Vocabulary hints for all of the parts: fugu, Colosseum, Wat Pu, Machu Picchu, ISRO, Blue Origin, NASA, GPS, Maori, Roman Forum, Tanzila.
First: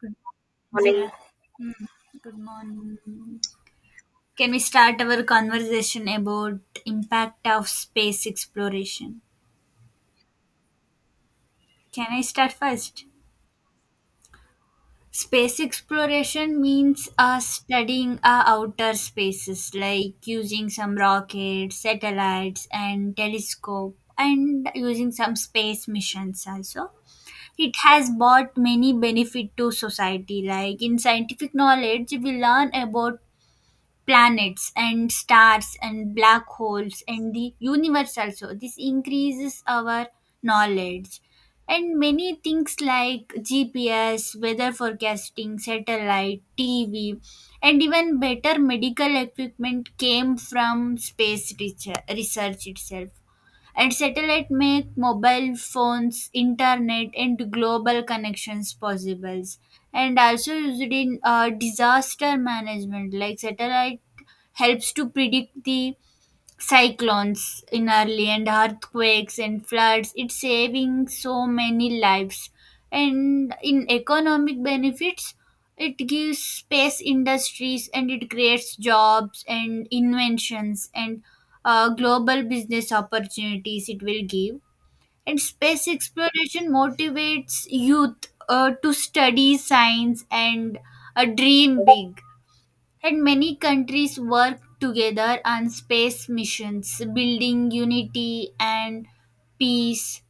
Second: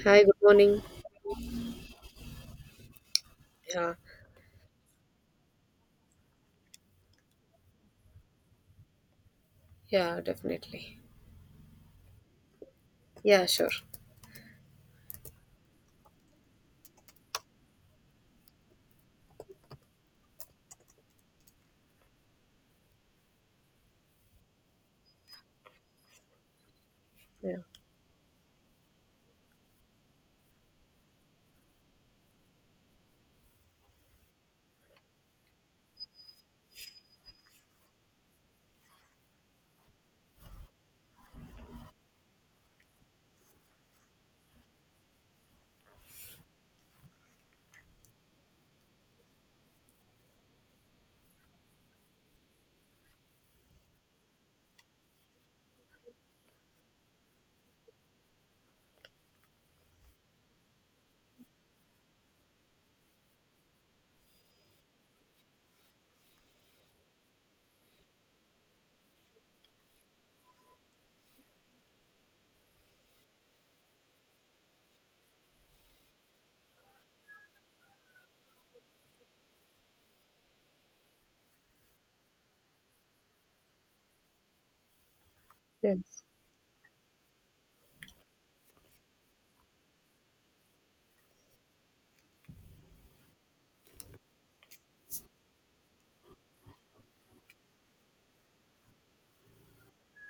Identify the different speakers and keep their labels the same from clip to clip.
Speaker 1: Good
Speaker 2: Hi, good morning.
Speaker 1: morning. Morning. Good morning.
Speaker 2: Yeah,
Speaker 1: Can we start our conversation about impact of space exploration?
Speaker 2: yeah, definitely.
Speaker 1: Can I start first?
Speaker 2: Yeah, sure.
Speaker 1: Space exploration means studying outer spaces, like using some rockets, satellites, and telescope, and using some space missions also.
Speaker 2: Yeah.
Speaker 1: It has brought many benefit to society. Like in scientific knowledge, we learn about planets and stars and black holes and the universe, also this increases our knowledge and many things like gps, weather forecasting, satellite tv, and even better medical equipment came from space research itself, and satellite make mobile phones, internet, and global connections possible, and also used in disaster management like satellite helps to predict the cyclones in early, and earthquakes and floods, it's saving so many lives. And in economic benefits, it gives space industries and it creates jobs and inventions and global business opportunities it will give. And space
Speaker 2: Yes.
Speaker 1: exploration motivates youth to study science and dream big, and many countries work together on space missions, building unity and peace.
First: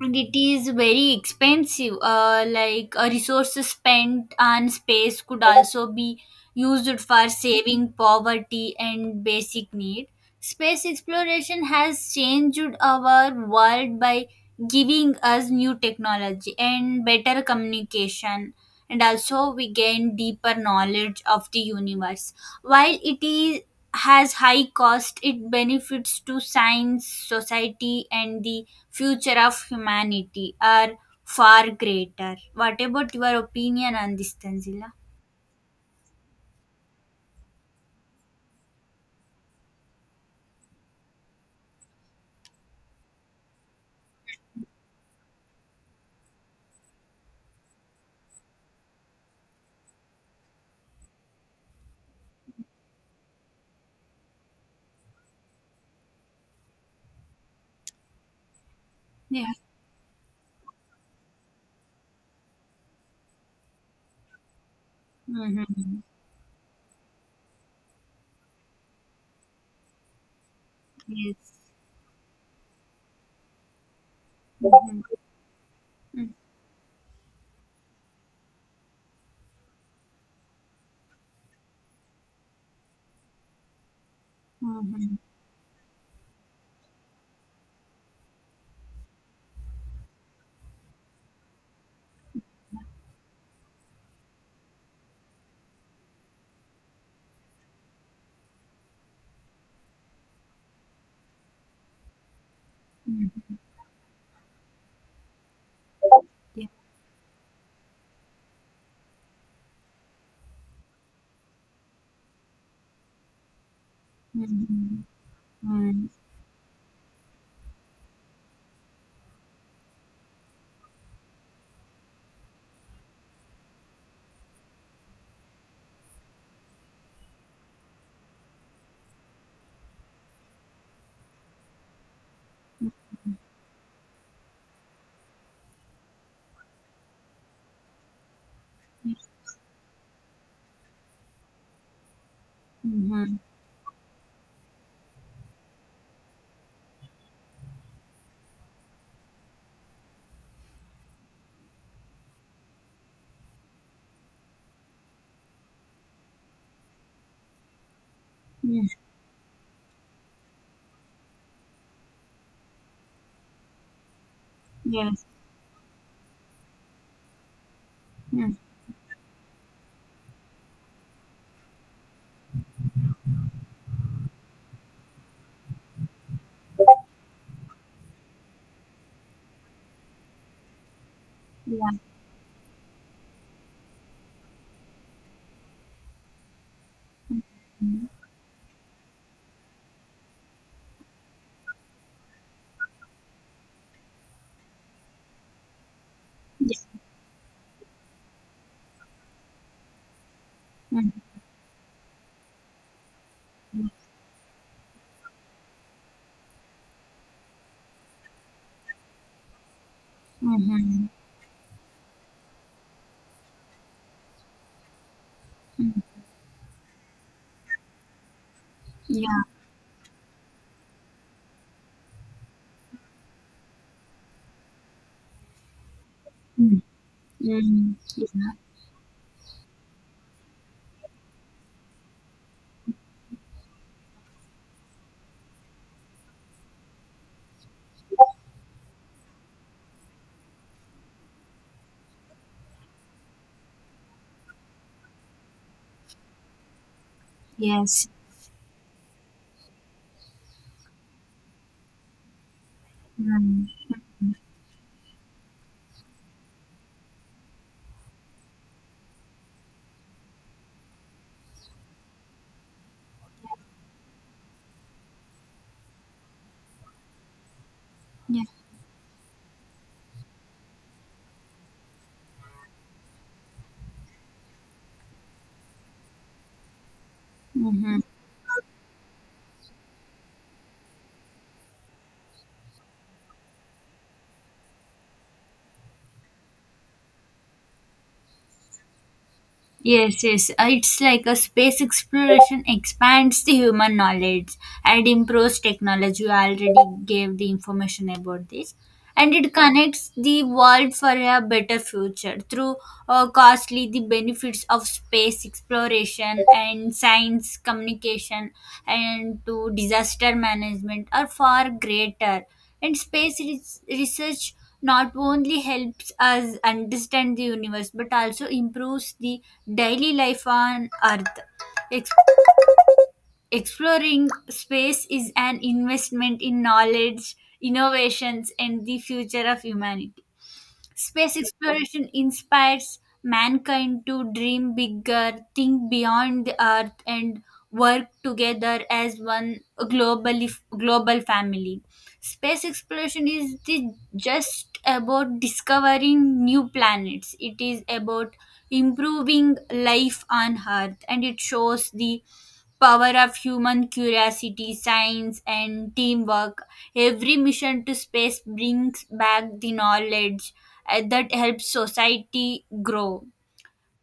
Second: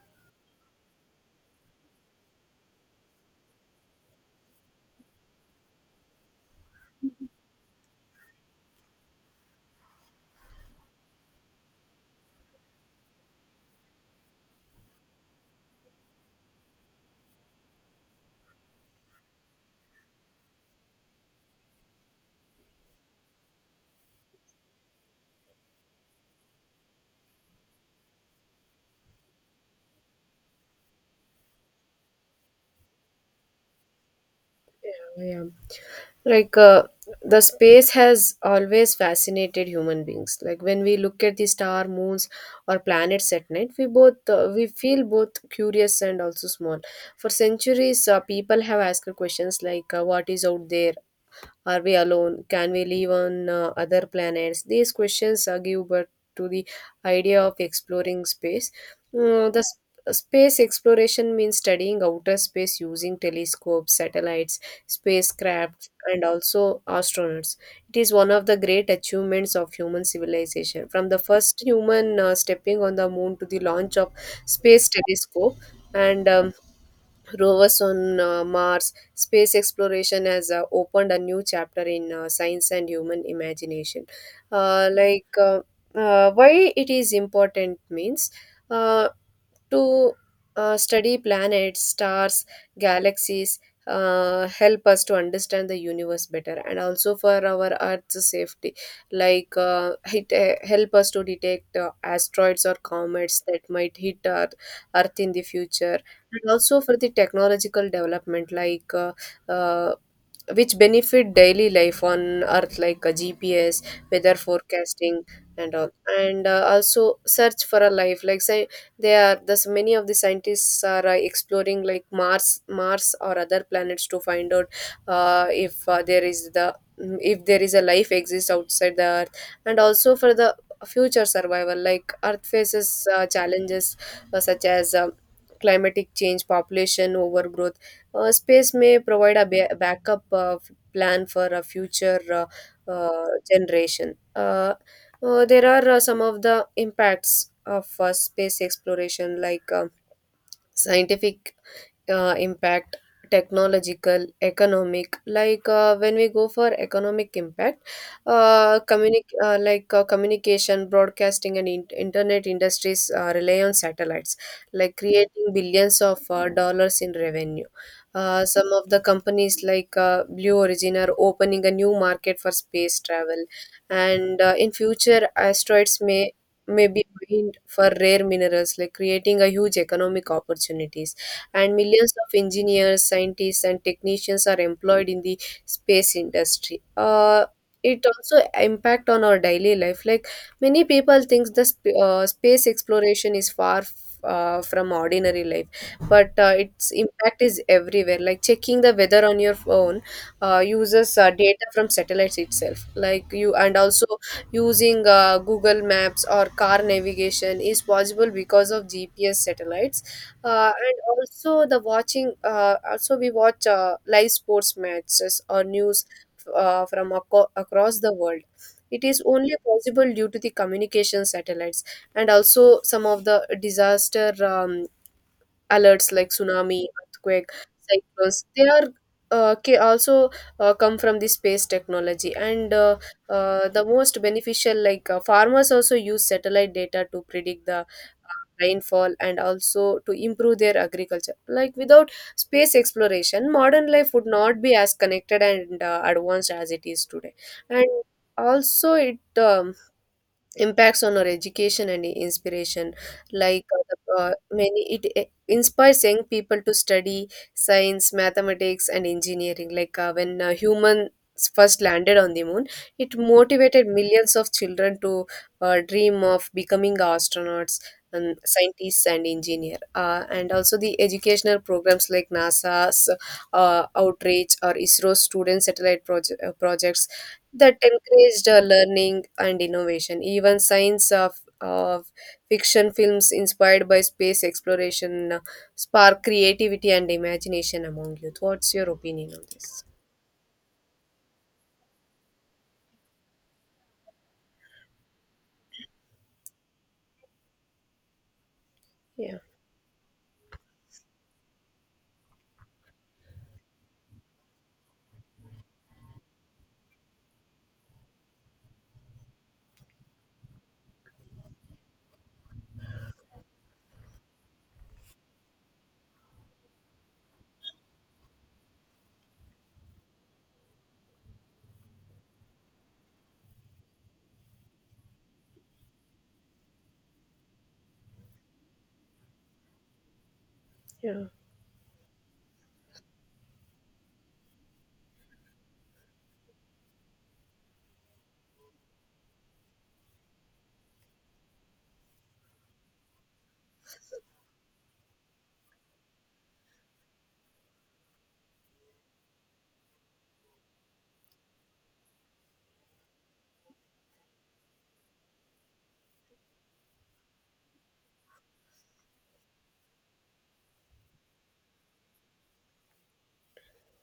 Speaker 1: And it is very expensive, like resources spent on space could also be used for saving poverty and basic need. Space exploration has changed our world by giving us new technology and better communication, and also we gain deeper knowledge of the universe. While it is has high cost, it benefits to science, society, and the future of humanity are far greater. What about your opinion on this, Tanzila?
Speaker 2: Yeah. Like uh, the space has always fascinated human beings. Like when we look at the star, moons, or planets at night, we feel both curious and also small. For centuries, people have asked questions like, "What is out there?" Are we alone? Can we live on other planets? These questions give birth to the idea of exploring space. Uh,
Speaker 1: Yeah.
Speaker 2: the s- Space exploration means studying outer space using telescopes, satellites, spacecraft,
Speaker 1: Mm-hmm.
Speaker 2: and also astronauts. It is one of the great achievements of human civilization. From the
Speaker 1: Yes.
Speaker 2: first human stepping on the moon to the launch of space telescope and
Speaker 1: Hmm.
Speaker 2: rovers on Mars, space exploration has opened a new chapter in science and human imagination. Uh,
Speaker 1: Mm-hmm.
Speaker 2: like, uh, why it is important means uh, to study planets, stars, galaxies. Help us to understand the universe better and also for our earth's safety like it help us to detect asteroids or comets that might hit earth in the future, and also for the technological development uh, which benefit daily life on earth like a GPS, weather forecasting and all. And also search for a life, like say they are thus many of the scientists are exploring like mars or other planets to find out if there is the if there is a life exists outside the earth, and also for the future survival like earth faces challenges such as climatic change, population overgrowth. Space may provide a backup plan for a future generation. There are some of the impacts of space exploration, like scientific impact, technological, economic. Like when we go for economic impact,
Speaker 1: Hmm.
Speaker 2: communication, broadcasting, and internet industries rely on satellites, like
Speaker 1: Yeah.
Speaker 2: creating billions of dollars in revenue.
Speaker 1: Hmm.
Speaker 2: Some of the companies like blue origin are opening a new market for space travel, and in future asteroids may be mined for rare minerals, like creating a huge economic opportunities, and
Speaker 1: Mm-hmm.
Speaker 2: millions of engineers, scientists, and technicians are employed in the space industry. It
Speaker 1: Mm.
Speaker 2: also impact on our daily life. Like many people thinks the space exploration is from ordinary life, but its impact is everywhere. Like checking the weather on your phone uses data from satellites itself. Like you, and also using Google Maps or car navigation is possible because of GPS satellites, and
Speaker 1: Yes.
Speaker 2: also the watching also we watch live sports matches or
Speaker 1: Mm.
Speaker 2: news across the world. It is
Speaker 1: Yeah.
Speaker 2: only possible due to the communication satellites, and also some of the disaster alerts like
Speaker 1: Mm.
Speaker 2: tsunami, earthquake,
Speaker 1: Yeah. Mm. Mm. Mm. Yeah. Mm.
Speaker 2: cyclones.
Speaker 1: Mm.
Speaker 2: They are also come from the space technology, and the most beneficial, like farmers also use satellite data to predict the rainfall and also to improve their agriculture. Like without space exploration modern life would not be as connected and advanced as it is today,
Speaker 1: Yeah. Mm-hmm.
Speaker 2: and
Speaker 1: Yes.
Speaker 2: also it impacts on our education and inspiration.
Speaker 1: Mm.
Speaker 2: Like
Speaker 1: Mm.
Speaker 2: many it inspires young people to study science, mathematics, and engineering. Like when humans first landed on the moon, it motivated millions of children to dream of becoming astronauts and
Speaker 1: Yeah.
Speaker 2: scientists and engineer, and also the educational programs like NASA's outreach or ISRO student satellite projects that
Speaker 1: Mhm.
Speaker 2: encouraged learning and innovation. Even science of fiction films inspired by space exploration spark creativity and imagination among youth. What's your opinion on this?
Speaker 1: Yes, yes. It's like a space exploration expands the human knowledge and improves technology. You already gave the information about this. And
Speaker 2: Yeah,
Speaker 1: it connects the world for a better future through costly, the benefits of space exploration and science communication and to disaster management are far greater. And space research not only helps us understand the universe but also improves the daily life on Earth. Ex- Exploring space is an investment in knowledge, innovations, and the future of humanity.
Speaker 2: yeah,
Speaker 1: Space exploration inspires mankind to dream bigger, think beyond the Earth, and work together as one globally, global family. Space exploration is the, just about discovering new planets. It is about improving life on Earth, and it shows the power of human curiosity, science, and teamwork. Every mission to space brings back the knowledge that helps society grow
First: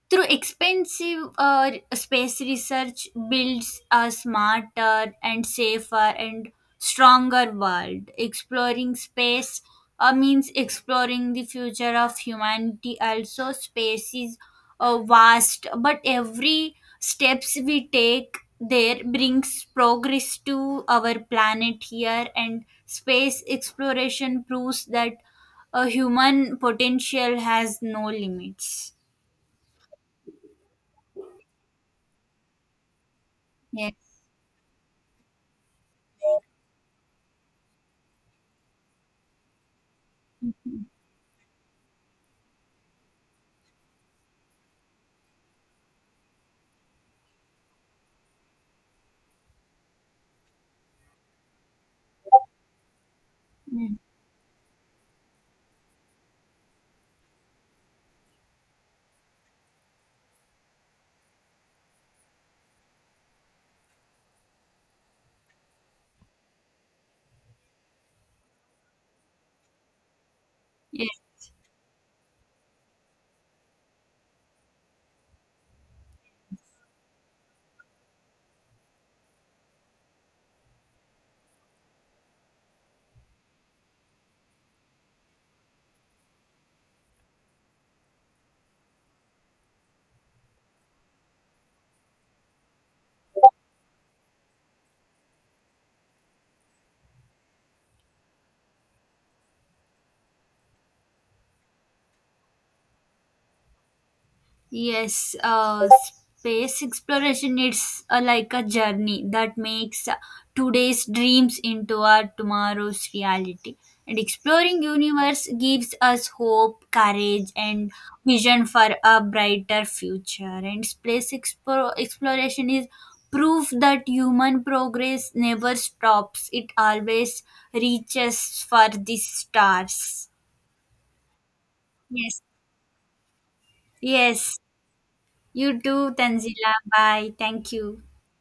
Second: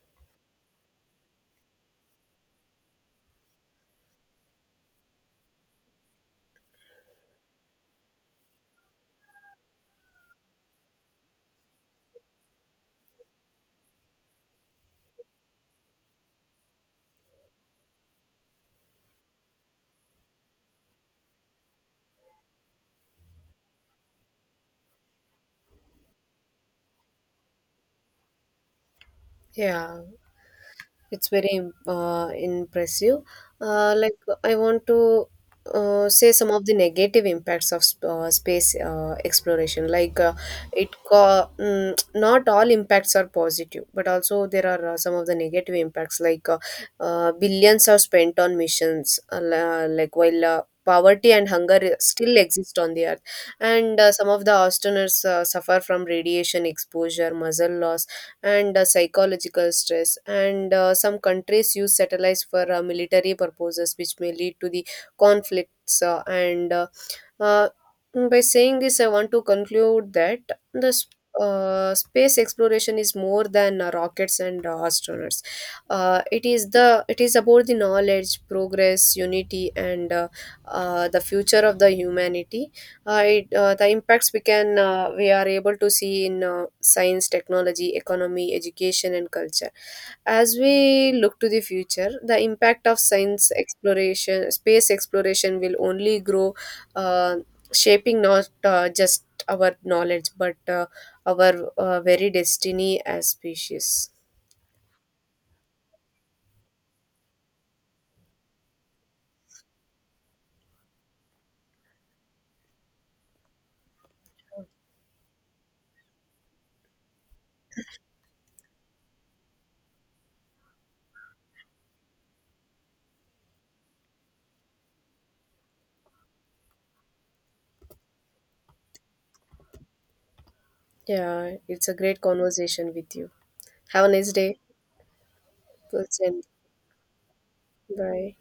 Speaker 1: through expensive, space research builds a smarter and safer and stronger world. Exploring space means exploring the future of humanity. Also space is vast, but every steps we take there brings progress to our planet here, and space exploration proves that a human potential has no limits.
Speaker 2: yeah. It's very impressive. Like
Speaker 1: Yes.
Speaker 2: I want to say some of the negative impacts of space exploration. Like not all impacts are positive, but also there are some of the negative impacts. Like billions are spent on missions. Like while. Poverty and hunger still exist on the earth,
Speaker 1: Mm.
Speaker 2: and some of the astronauts suffer from radiation exposure, muscle loss, and psychological stress. And some countries use satellites for military purposes, which may lead to the conflicts, and uh, by saying this, I want to conclude that the s-
Speaker 1: Yes,
Speaker 2: space exploration is more than rockets and astronauts. It is about the knowledge, progress, unity, and the future of the humanity. The impacts we are able to see in science, technology, economy, education, and culture. As we look to the future, the impact of space exploration will only grow, uh, shaping not just our knowledge but our very destiny as species.
Speaker 1: yes. Space exploration is like a journey that makes today's dreams into our tomorrow's reality. And exploring universe gives us hope, courage, and vision for a brighter future. And space exploration is proof that human progress never stops; it always reaches for the stars.
Speaker 2: Yeah, it's a great
Speaker 1: Yes,
Speaker 2: conversation with you. Have a nice day.
Speaker 1: yes. You
Speaker 2: Good
Speaker 1: too, Tanzila. Bye. Thank you.
Speaker 2: bye.